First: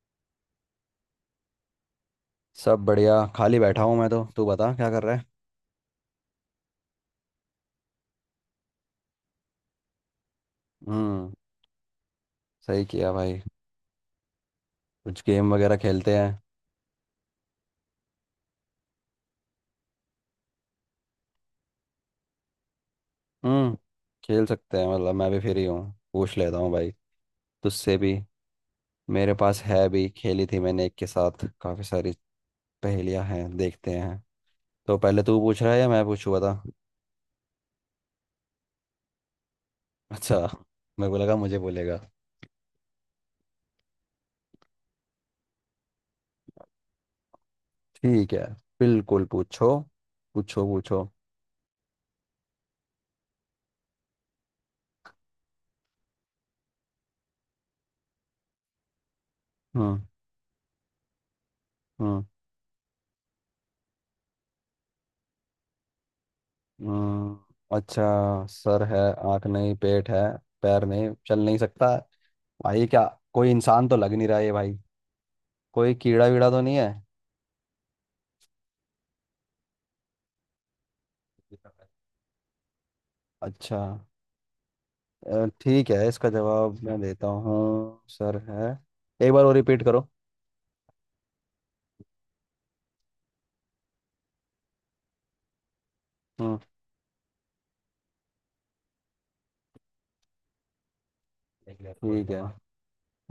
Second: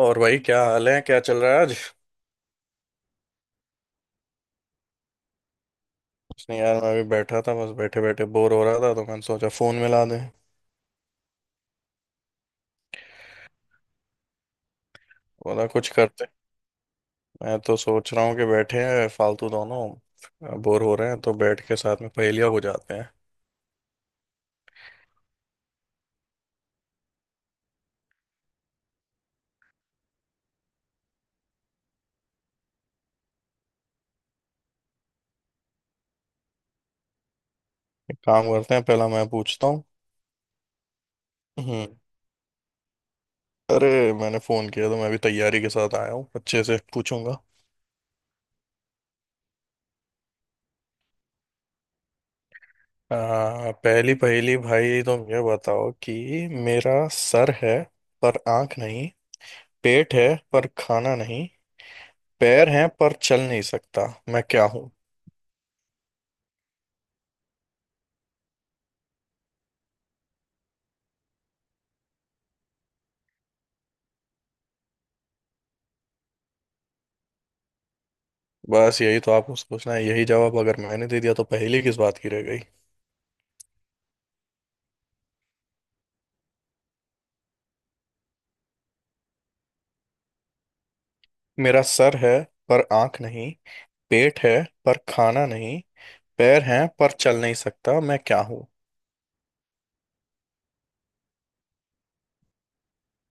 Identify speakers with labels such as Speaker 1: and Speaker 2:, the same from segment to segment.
Speaker 1: और भाई क्या हाल है, क्या चल रहा है आज।
Speaker 2: सब बढ़िया। खाली बैठा हूँ मैं तो। तू बता क्या कर रहा है।
Speaker 1: कुछ नहीं यार, मैं भी बैठा था, बस बैठे बैठे बोर हो रहा था तो मैंने सोचा फोन मिला दें।
Speaker 2: हम्म। सही किया भाई। कुछ गेम
Speaker 1: बोला
Speaker 2: वगैरह
Speaker 1: कुछ
Speaker 2: खेलते
Speaker 1: करते।
Speaker 2: हैं।
Speaker 1: मैं तो सोच रहा हूँ कि बैठे हैं फालतू, दोनों बोर हो रहे हैं तो बैठ के साथ में पहेलियाँ हो जाते हैं।
Speaker 2: हम्म। खेल सकते हैं, मतलब मैं भी फ्री हूँ। पूछ लेता हूँ भाई तुझसे भी। मेरे पास है भी, खेली थी मैंने एक के साथ। काफ़ी सारी पहेलियाँ हैं, देखते हैं। तो पहले तू पूछ रहा है या मैं पूछूँ, बता।
Speaker 1: एक काम करते हैं, पहला मैं पूछता हूँ।
Speaker 2: अच्छा, मेरे को लगा मुझे
Speaker 1: हम्म।
Speaker 2: बोलेगा।
Speaker 1: अरे मैंने फोन किया तो मैं भी तैयारी के साथ आया हूँ, अच्छे से पूछूंगा।
Speaker 2: ठीक है, बिल्कुल पूछो। पूछो पूछो।
Speaker 1: पहली पहेली भाई, तुम ये बताओ कि मेरा सर है पर आंख नहीं,
Speaker 2: हम्म।
Speaker 1: पेट है पर खाना नहीं,
Speaker 2: हम्म।
Speaker 1: पैर हैं पर चल नहीं सकता। मैं क्या हूँ?
Speaker 2: हम्म, अच्छा। सर है, आँख नहीं, पेट है, पैर नहीं, चल नहीं सकता। भाई क्या, कोई इंसान तो लग नहीं रहा है भाई। कोई कीड़ा वीड़ा तो नहीं है।
Speaker 1: बस यही तो आपको सोचना है, यही जवाब अगर मैंने दे दिया तो पहेली किस बात की रह गई।
Speaker 2: अच्छा, ठीक है, इसका जवाब मैं देता हूँ। सर है, एक बार और रिपीट करो।
Speaker 1: मेरा सर है पर आंख नहीं, पेट है पर खाना नहीं,
Speaker 2: हम्म,
Speaker 1: पैर हैं पर चल नहीं सकता। मैं क्या हूँ?
Speaker 2: ठीक है।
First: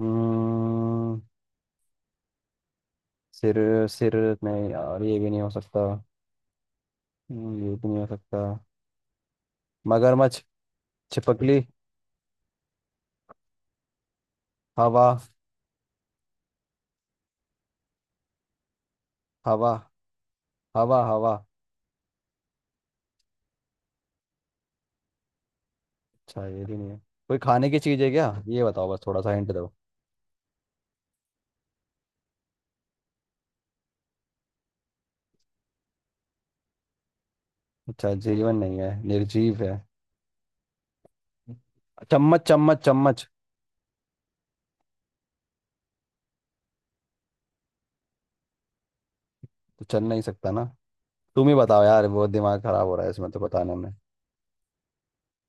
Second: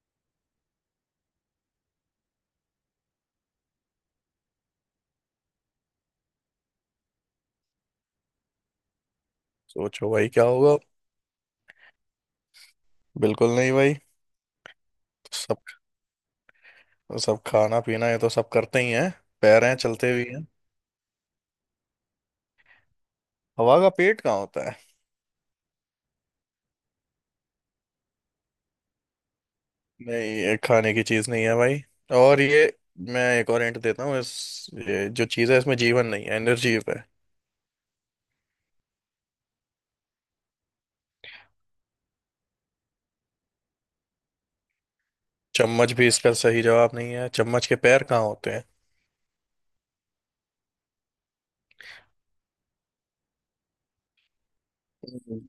Speaker 2: हम्म। सिर। सिर। नहीं यार, ये भी नहीं हो सकता। ये भी नहीं हो सकता।
Speaker 1: सोचो भाई,
Speaker 2: मगरमच्छ।
Speaker 1: क्या होगा।
Speaker 2: छिपकली।
Speaker 1: बिल्कुल नहीं भाई।
Speaker 2: हवा।
Speaker 1: सब सब खाना पीना ये तो सब करते ही हैं, पैर
Speaker 2: हवा।
Speaker 1: हैं चलते भी हैं।
Speaker 2: हवा। हवा।
Speaker 1: हवा का पेट कहाँ होता है।
Speaker 2: अच्छा, ये भी नहीं है। कोई खाने की चीज़ है क्या, ये बताओ, बस थोड़ा सा हिंट दो।
Speaker 1: नहीं, ये खाने की चीज नहीं है भाई। और ये, मैं एक और हिंट देता हूँ, इस ये जो चीज है इसमें जीवन नहीं है, एनर्जी है।
Speaker 2: अच्छा, जीवन नहीं है, निर्जीव है। चम्मच। चम्मच। चम्मच।
Speaker 1: चम्मच भी इसका सही जवाब नहीं है, चम्मच के पैर कहाँ होते हैं।
Speaker 2: तो चल नहीं सकता ना। तुम ही बताओ यार, बहुत दिमाग खराब हो रहा है इसमें तो, बताने में।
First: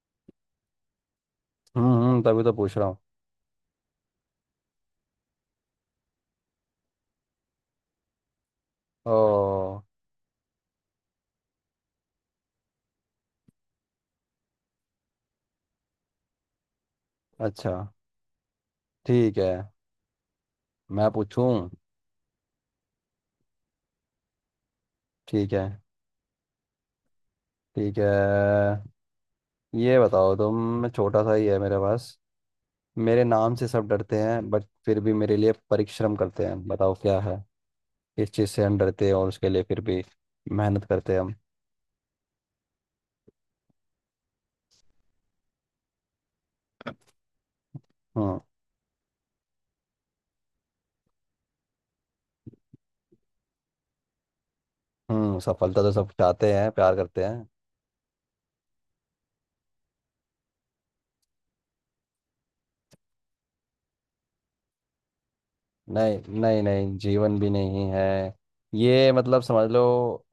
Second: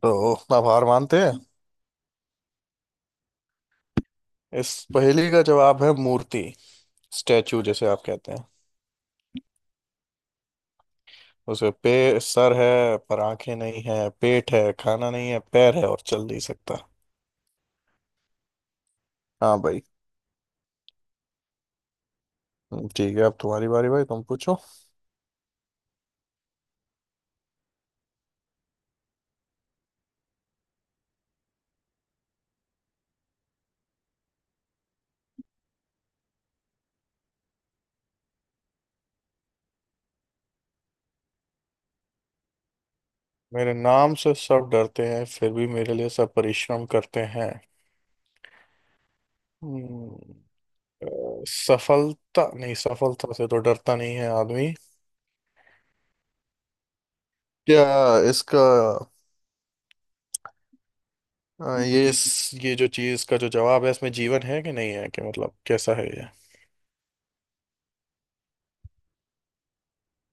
Speaker 1: तो आप हार मानते हैं?
Speaker 2: हम्म, तभी तो पूछ रहा हूँ।
Speaker 1: इस पहेली का जवाब है मूर्ति। स्टैचू जैसे आप कहते हैं।
Speaker 2: ओ।
Speaker 1: उसे पे सर है पर आंखें नहीं है, पेट है खाना नहीं है, पैर है और चल नहीं सकता।
Speaker 2: अच्छा, ठीक है।
Speaker 1: हाँ भाई।
Speaker 2: मैं पूछूं।
Speaker 1: ठीक है, अब तुम्हारी बारी भाई, तुम पूछो।
Speaker 2: ठीक है। ठीक है, ये बताओ, तुम, छोटा सा ही है मेरे पास। मेरे नाम से सब डरते हैं, बट फिर भी मेरे लिए परिश्रम करते हैं, बताओ क्या है। इस चीज़ से हम डरते हैं, और उसके लिए फिर भी मेहनत करते हैं हम।
Speaker 1: मेरे नाम से सब डरते हैं फिर भी मेरे लिए सब परिश्रम करते हैं।
Speaker 2: हम्म।
Speaker 1: हम्म, अ, सफलता? नहीं, सफलता से तो डरता नहीं है आदमी।
Speaker 2: हम्म, सफलता तो सब चाहते हैं, प्यार करते हैं।
Speaker 1: क्या इसका? हाँ, ये इस ये जो चीज का जो जवाब है इसमें जीवन है कि नहीं है, कि मतलब कैसा है
Speaker 2: नहीं
Speaker 1: ये।
Speaker 2: नहीं नहीं, जीवन भी नहीं है। ये मतलब समझ लो।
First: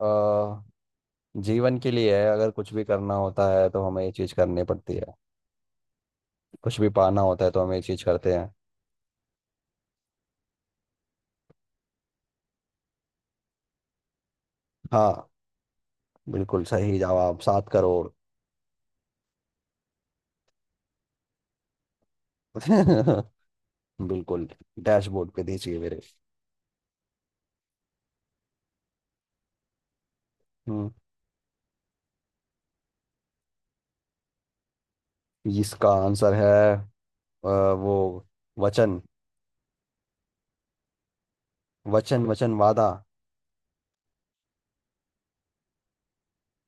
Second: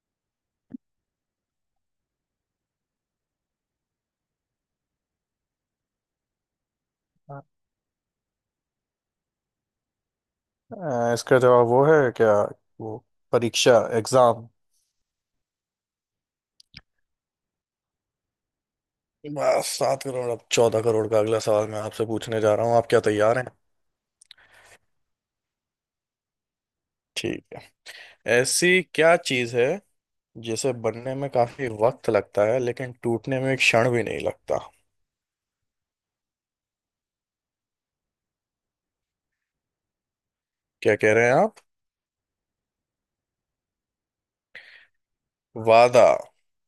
Speaker 2: अ, जीवन के लिए है, अगर कुछ भी करना होता है तो हमें ये चीज़ करनी पड़ती है। कुछ भी पाना होता है तो हमें ये चीज़ करते हैं।
Speaker 1: इसका जवाब वो है क्या? वो परीक्षा, एग्जाम।
Speaker 2: हाँ, बिल्कुल सही जवाब। 7 करोड़।
Speaker 1: बस 7 करोड़। अब 14 करोड़ का अगला सवाल मैं आपसे पूछने जा रहा हूँ, आप क्या तैयार हैं?
Speaker 2: बिल्कुल। डैशबोर्ड पे दीजिए मेरे।
Speaker 1: ठीक है। ऐसी क्या चीज है जिसे
Speaker 2: हम्म,
Speaker 1: बनने में काफी वक्त लगता है लेकिन टूटने में एक क्षण भी नहीं लगता।
Speaker 2: इसका आंसर है, वो, वचन।
Speaker 1: क्या कह रहे हैं आप?
Speaker 2: वचन। वचन, वादा।
Speaker 1: वादा।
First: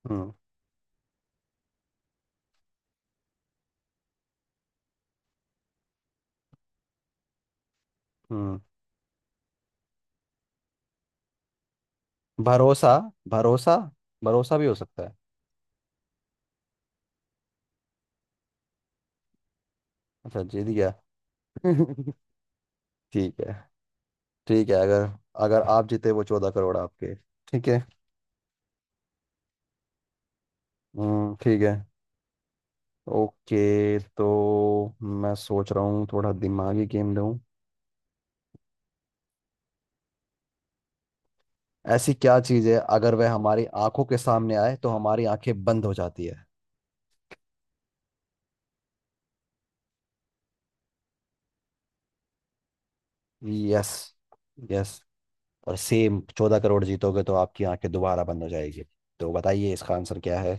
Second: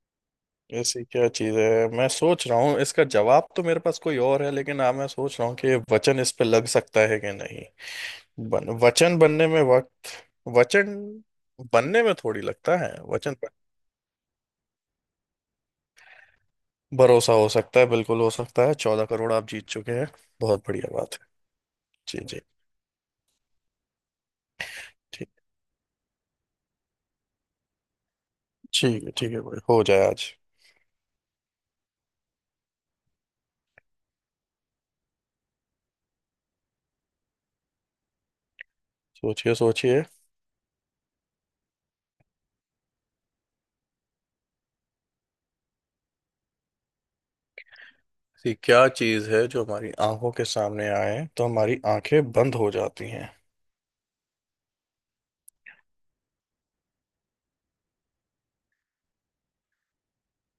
Speaker 2: हम्म।
Speaker 1: ऐसी क्या चीज है, मैं सोच रहा हूँ इसका जवाब तो मेरे पास कोई और है, लेकिन अब मैं सोच रहा हूँ कि वचन इस पे लग सकता है कि नहीं।
Speaker 2: हम्म।
Speaker 1: वचन बनने में वक्त। वचन बनने में थोड़ी लगता है
Speaker 2: भरोसा।
Speaker 1: वचन पर।
Speaker 2: भरोसा। भरोसा भी हो सकता है।
Speaker 1: भरोसा हो सकता है, बिल्कुल हो सकता है, 14 करोड़ आप जीत चुके हैं।
Speaker 2: अच्छा,
Speaker 1: बहुत
Speaker 2: जीत गया।
Speaker 1: बढ़िया बात है। जी जी।
Speaker 2: ठीक है। ठीक है, अगर,
Speaker 1: ठीक,
Speaker 2: अगर आप जीते, वो 14 करोड़ आपके। ठीक है।
Speaker 1: ठीक है। ठीक है भाई, हो जाए आज।
Speaker 2: हम्म, ठीक है। ओके तो मैं सोच रहा हूँ थोड़ा दिमागी गेम दूँ।
Speaker 1: सोचिए सोचिए।
Speaker 2: ऐसी क्या चीज़ है अगर वह हमारी आंखों के सामने आए तो हमारी आंखें बंद हो जाती है।
Speaker 1: ऐसी क्या चीज है जो हमारी आंखों के सामने आए तो हमारी आंखें बंद हो जाती हैं?
Speaker 2: यस। यस। और सेम, 14 करोड़ जीतोगे तो आपकी आंखें दोबारा बंद हो जाएगी। तो बताइए इसका आंसर क्या है।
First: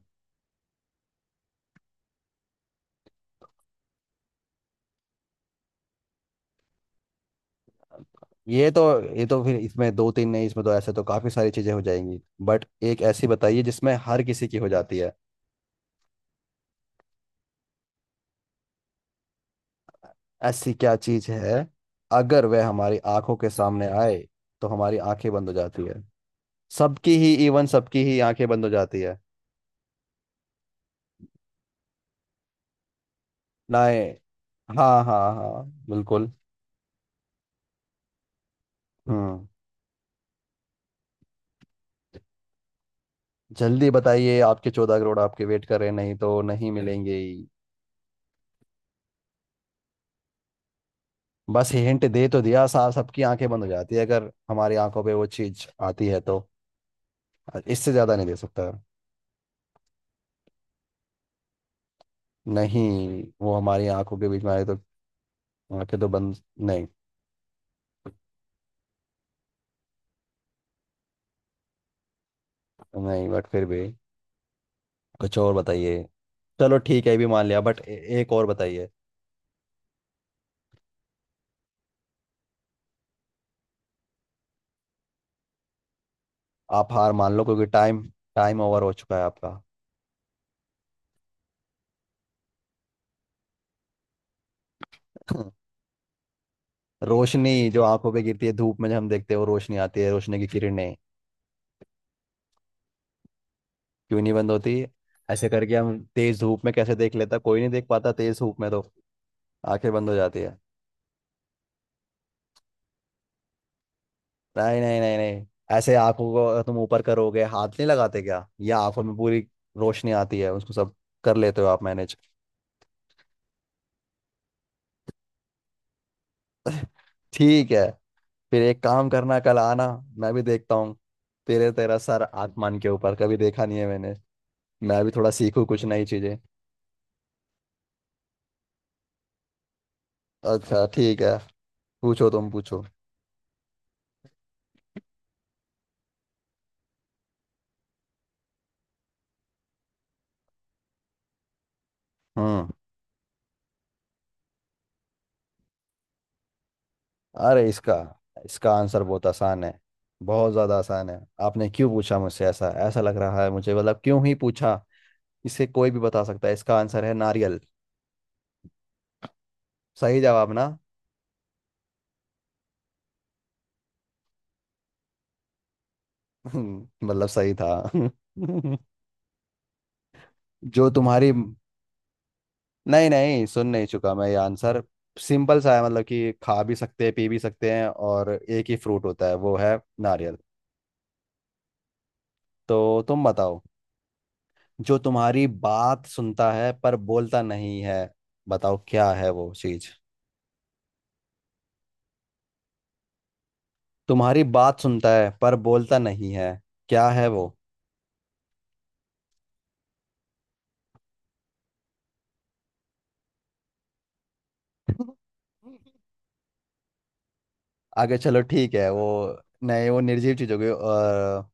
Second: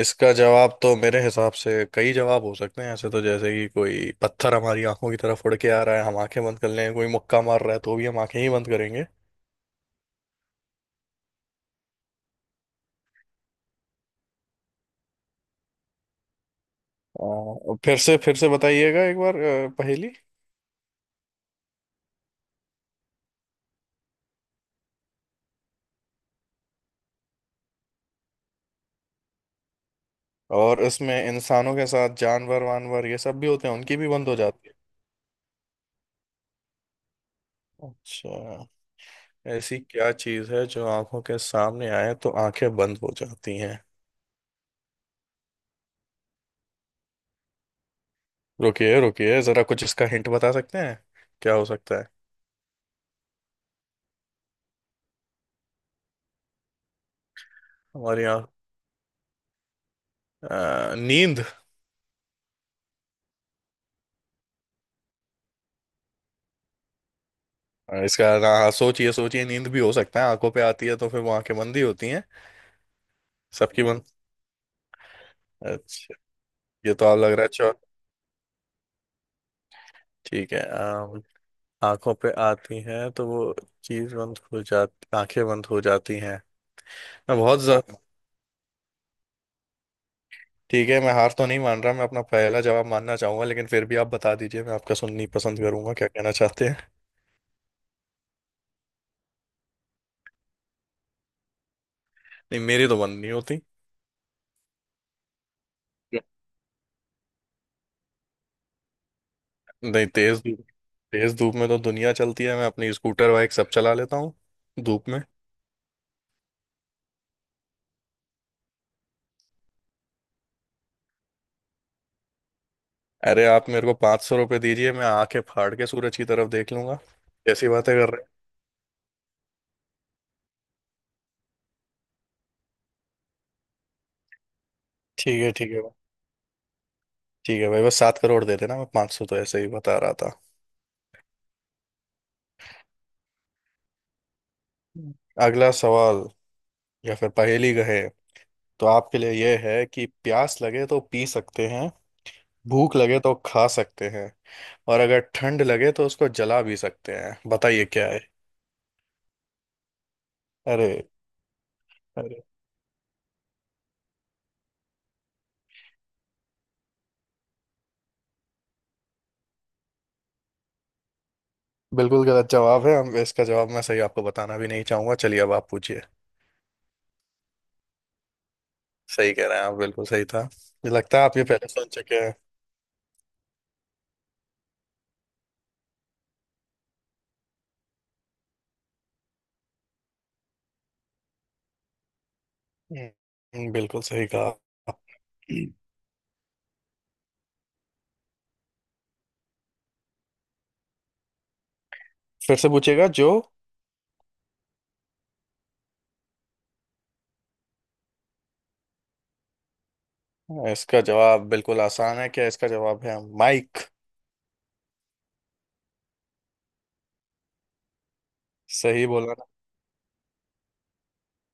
Speaker 1: इसका जवाब तो मेरे हिसाब से कई जवाब हो सकते हैं ऐसे, तो जैसे कि कोई पत्थर हमारी आंखों की तरफ उड़ के आ रहा है, हम आंखें बंद कर लें, कोई मुक्का मार रहा है तो भी हम आंखें ही बंद
Speaker 2: ये तो
Speaker 1: करेंगे।
Speaker 2: ये तो फिर इसमें दो तीन नहीं, इसमें तो ऐसे तो काफी सारी चीजें हो जाएंगी। बट एक ऐसी बताइए जिसमें हर किसी की हो जाती है।
Speaker 1: फिर से बताइएगा एक बार पहेली।
Speaker 2: ऐसी क्या चीज है अगर वह हमारी आंखों के सामने आए तो हमारी आंखें बंद हो जाती है। सबकी ही, इवन सबकी ही आंखें बंद हो जाती है।
Speaker 1: और इसमें इंसानों के साथ जानवर वानवर ये सब भी होते हैं, उनकी
Speaker 2: नाए।
Speaker 1: भी बंद हो जाती है।
Speaker 2: हाँ हाँ हाँ, बिल्कुल।
Speaker 1: अच्छा।
Speaker 2: हम्म।
Speaker 1: ऐसी क्या चीज़ है जो आंखों के सामने आए तो आंखें बंद हो जाती हैं?
Speaker 2: जल्दी बताइए, आपके 14 करोड़ आपके वेट कर रहे हैं, नहीं तो नहीं मिलेंगे ही।
Speaker 1: रुकिए रुकिए जरा, कुछ इसका हिंट बता सकते हैं, क्या हो
Speaker 2: बस
Speaker 1: सकता
Speaker 2: हिंट
Speaker 1: है।
Speaker 2: दे तो दिया साहब, सबकी आंखें बंद हो जाती है अगर हमारी आंखों पे वो चीज आती है तो। इससे ज्यादा
Speaker 1: हमारी
Speaker 2: नहीं दे
Speaker 1: आंख,
Speaker 2: सकता।
Speaker 1: नींद?
Speaker 2: नहीं, वो हमारी आंखों के बीच में आए तो आंखें तो बंद। नहीं
Speaker 1: और इसका ना, हाँ सोचिए सोचिए, नींद भी हो सकता है, आंखों पे आती है तो फिर वो आंखें बंद ही होती हैं,
Speaker 2: नहीं, बट फिर भी
Speaker 1: सबकी बंद।
Speaker 2: कुछ और बताइए।
Speaker 1: अच्छा।
Speaker 2: चलो
Speaker 1: ये तो
Speaker 2: ठीक है, ये
Speaker 1: आप
Speaker 2: भी
Speaker 1: लग रहा
Speaker 2: मान
Speaker 1: है
Speaker 2: लिया,
Speaker 1: चौ
Speaker 2: बट एक और बताइए।
Speaker 1: ठीक है। आंखों पे आती है तो वो चीज बंद हो जाती, आंखें बंद हो जाती हैं।
Speaker 2: आप हार मान
Speaker 1: मैं
Speaker 2: लो
Speaker 1: बहुत
Speaker 2: क्योंकि
Speaker 1: ज...
Speaker 2: टाइम, टाइम ओवर हो चुका है आपका।
Speaker 1: ठीक है, मैं हार तो नहीं मान रहा, मैं अपना पहला जवाब मानना चाहूंगा, लेकिन फिर भी आप बता दीजिए, मैं आपका सुननी पसंद करूंगा क्या कहना चाहते हैं।
Speaker 2: रोशनी, जो आंखों पे गिरती है धूप में, जब हम देखते हैं वो रोशनी आती है, रोशनी की किरणें।
Speaker 1: नहीं मेरी तो बंद नहीं होती।
Speaker 2: क्यों नहीं बंद होती। ऐसे करके हम तेज धूप में कैसे देख, लेता कोई नहीं, देख पाता तेज धूप में तो, आंखें
Speaker 1: नहीं,
Speaker 2: बंद हो जाती है।
Speaker 1: तेज धूप में तो दुनिया चलती है, मैं अपनी स्कूटर बाइक सब चला लेता हूँ
Speaker 2: नहीं नहीं
Speaker 1: धूप
Speaker 2: नहीं
Speaker 1: में।
Speaker 2: नहीं। ऐसे आंखों को तुम ऊपर करोगे, हाथ नहीं लगाते क्या, या आंखों में पूरी रोशनी आती है उसको सब कर लेते हो आप मैनेज।
Speaker 1: अरे आप मेरे को 500 रुपये दीजिए, मैं आंखें फाड़ के सूरज की तरफ देख लूंगा। जैसी
Speaker 2: ठीक है,
Speaker 1: बातें कर रहे हैं।
Speaker 2: फिर एक काम करना, कल आना, मैं भी देखता हूँ। तेरे तेरा सर आसमान के ऊपर कभी देखा नहीं है मैंने। मैं भी थोड़ा सीखूँ
Speaker 1: ठीक है
Speaker 2: कुछ
Speaker 1: भाई।
Speaker 2: नई चीजें।
Speaker 1: ठीक है भाई, बस 7 करोड़ दे देना, मैं 500 तो ऐसे ही बता रहा था।
Speaker 2: अच्छा ठीक है, पूछो तुम, पूछो।
Speaker 1: हम्म। अगला सवाल, या फिर पहेली कहे, तो आपके लिए यह है कि प्यास लगे तो पी सकते हैं,
Speaker 2: हम्म।
Speaker 1: भूख लगे तो खा सकते हैं, और अगर ठंड लगे तो उसको जला भी सकते हैं,
Speaker 2: अरे
Speaker 1: बताइए
Speaker 2: इसका
Speaker 1: क्या है।
Speaker 2: इसका आंसर बहुत आसान है, बहुत ज्यादा
Speaker 1: अरे।
Speaker 2: आसान है। आपने क्यों पूछा
Speaker 1: अरे
Speaker 2: मुझसे, ऐसा ऐसा लग रहा है मुझे, मतलब क्यों ही पूछा। इसे कोई भी बता सकता है, इसका आंसर है नारियल। सही जवाब ना।
Speaker 1: बिल्कुल गलत जवाब है हम, इसका जवाब मैं सही आपको बताना भी नहीं चाहूंगा। चलिए अब आप पूछिए।
Speaker 2: मतलब सही था।
Speaker 1: सही कह रहे हैं आप, बिल्कुल सही था,
Speaker 2: जो
Speaker 1: मुझे लगता है
Speaker 2: तुम्हारी,
Speaker 1: आप ये पहले सुन चुके हैं।
Speaker 2: नहीं नहीं, सुन नहीं चुका मैं ये आंसर। सिंपल सा है, मतलब कि खा भी सकते हैं, पी भी सकते हैं, और एक ही फ्रूट होता है वो है नारियल। तो तुम बताओ,
Speaker 1: बिल्कुल सही कहा।
Speaker 2: जो तुम्हारी बात सुनता है पर बोलता नहीं है, बताओ क्या है वो चीज।
Speaker 1: फिर से पूछेगा? जो
Speaker 2: तुम्हारी बात सुनता है पर बोलता नहीं है, क्या है वो।
Speaker 1: इसका जवाब बिल्कुल आसान है, क्या इसका जवाब है माइक।
Speaker 2: आगे चलो, ठीक है वो,
Speaker 1: सही बोला ना?
Speaker 2: नहीं वो निर्जीव चीज होगी, और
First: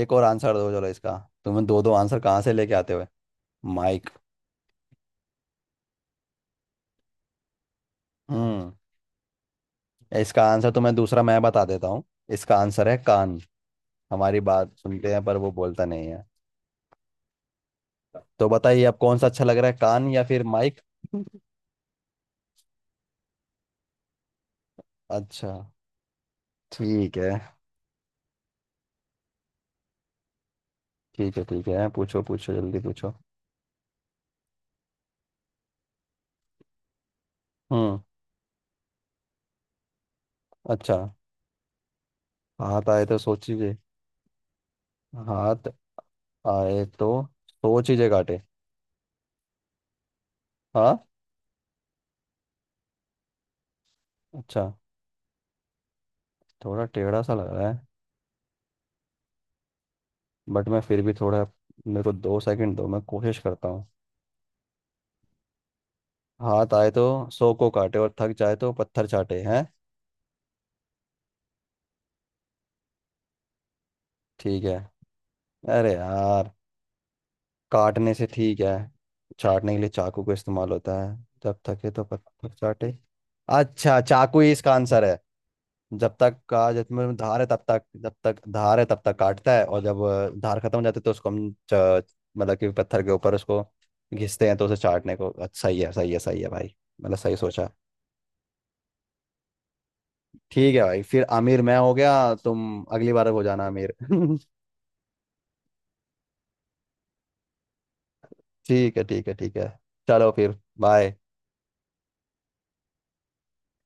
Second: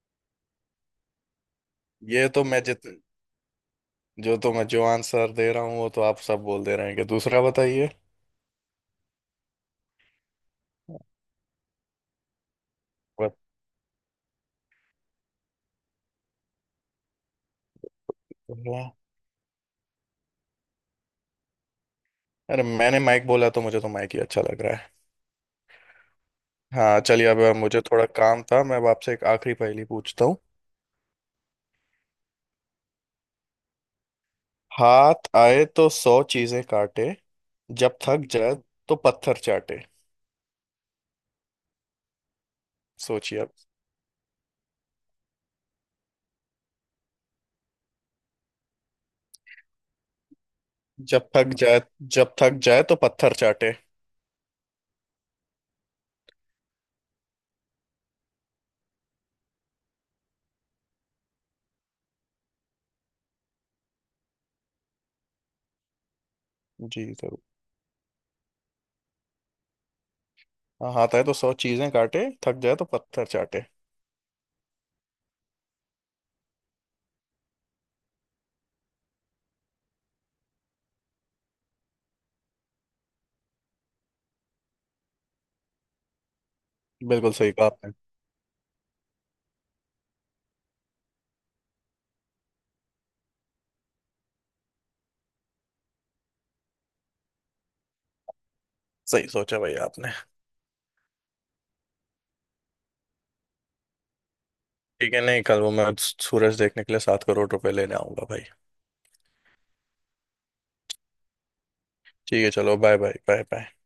Speaker 2: एक और आंसर दो चलो इसका। तुम्हें दो दो आंसर
Speaker 1: ये
Speaker 2: कहाँ
Speaker 1: तो
Speaker 2: से
Speaker 1: मैं
Speaker 2: लेके
Speaker 1: जित
Speaker 2: आते हुए। माइक।
Speaker 1: जो तो मैं जो आंसर दे रहा हूँ वो तो आप सब बोल दे रहे हैं कि दूसरा बताइए।
Speaker 2: हम्म, इसका आंसर तुम्हें दूसरा मैं बता देता हूँ। इसका आंसर है कान, हमारी बात सुनते हैं पर वो बोलता नहीं है। तो बताइए
Speaker 1: बताइए।
Speaker 2: अब कौन सा अच्छा लग रहा है, कान या फिर माइक।
Speaker 1: अरे मैंने माइक बोला तो मुझे तो माइक ही अच्छा लग रहा है।
Speaker 2: अच्छा,
Speaker 1: हाँ,
Speaker 2: ठीक
Speaker 1: चलिए
Speaker 2: है।
Speaker 1: अब मुझे थोड़ा काम था, मैं अब आपसे एक आखिरी पहेली पूछता हूँ।
Speaker 2: ठीक है, ठीक है, पूछो पूछो, जल्दी पूछो।
Speaker 1: हाथ आए तो 100 चीजें काटे, जब
Speaker 2: हम्म।
Speaker 1: थक जाए तो पत्थर चाटे।
Speaker 2: अच्छा, हाथ आए तो,
Speaker 1: सोचिए आप।
Speaker 2: सोचिए, हाथ आए तो 100 चीजें काटे, हाँ।
Speaker 1: जब थक जाए, जब थक जाए तो पत्थर चाटे।
Speaker 2: अच्छा, थोड़ा टेढ़ा सा लग रहा है, बट मैं फिर भी थोड़ा, मेरे को 2 सेकंड दो, मैं कोशिश करता हूँ। हाथ आए तो
Speaker 1: जी जरूर।
Speaker 2: 100 को काटे और थक जाए तो पत्थर चाटे हैं।
Speaker 1: हाँ, हाथ आए तो 100 चीजें काटे, थक जाए तो पत्थर चाटे।
Speaker 2: ठीक है, अरे यार, काटने से ठीक है, चाटने के लिए, चाकू का इस्तेमाल होता है, जब थके तो पत्थर चाटे। अच्छा, चाकू ही इसका आंसर है, जब तक का जब में
Speaker 1: बिल्कुल
Speaker 2: धार है
Speaker 1: सही
Speaker 2: तब
Speaker 1: कहा
Speaker 2: तक,
Speaker 1: आपने।
Speaker 2: जब तक धार है तब तक काटता है, और जब धार खत्म हो जाती है तो उसको हम मतलब कि पत्थर के ऊपर उसको घिसते हैं, तो उसे चाटने को। अच्छा, सही है सही है सही है भाई, मतलब सही सोचा।
Speaker 1: सही सोचा भाई आपने।
Speaker 2: ठीक है भाई, फिर आमिर मैं हो गया, तुम अगली बार हो जाना आमिर।
Speaker 1: ठीक है, नहीं कल वो मैं सूरज देखने के लिए 7 करोड़ रुपए लेने आऊंगा भाई।
Speaker 2: ठीक है ठीक है ठीक है, चलो फिर बाय।
Speaker 1: ठीक है चलो बाय बाय बाय बाय।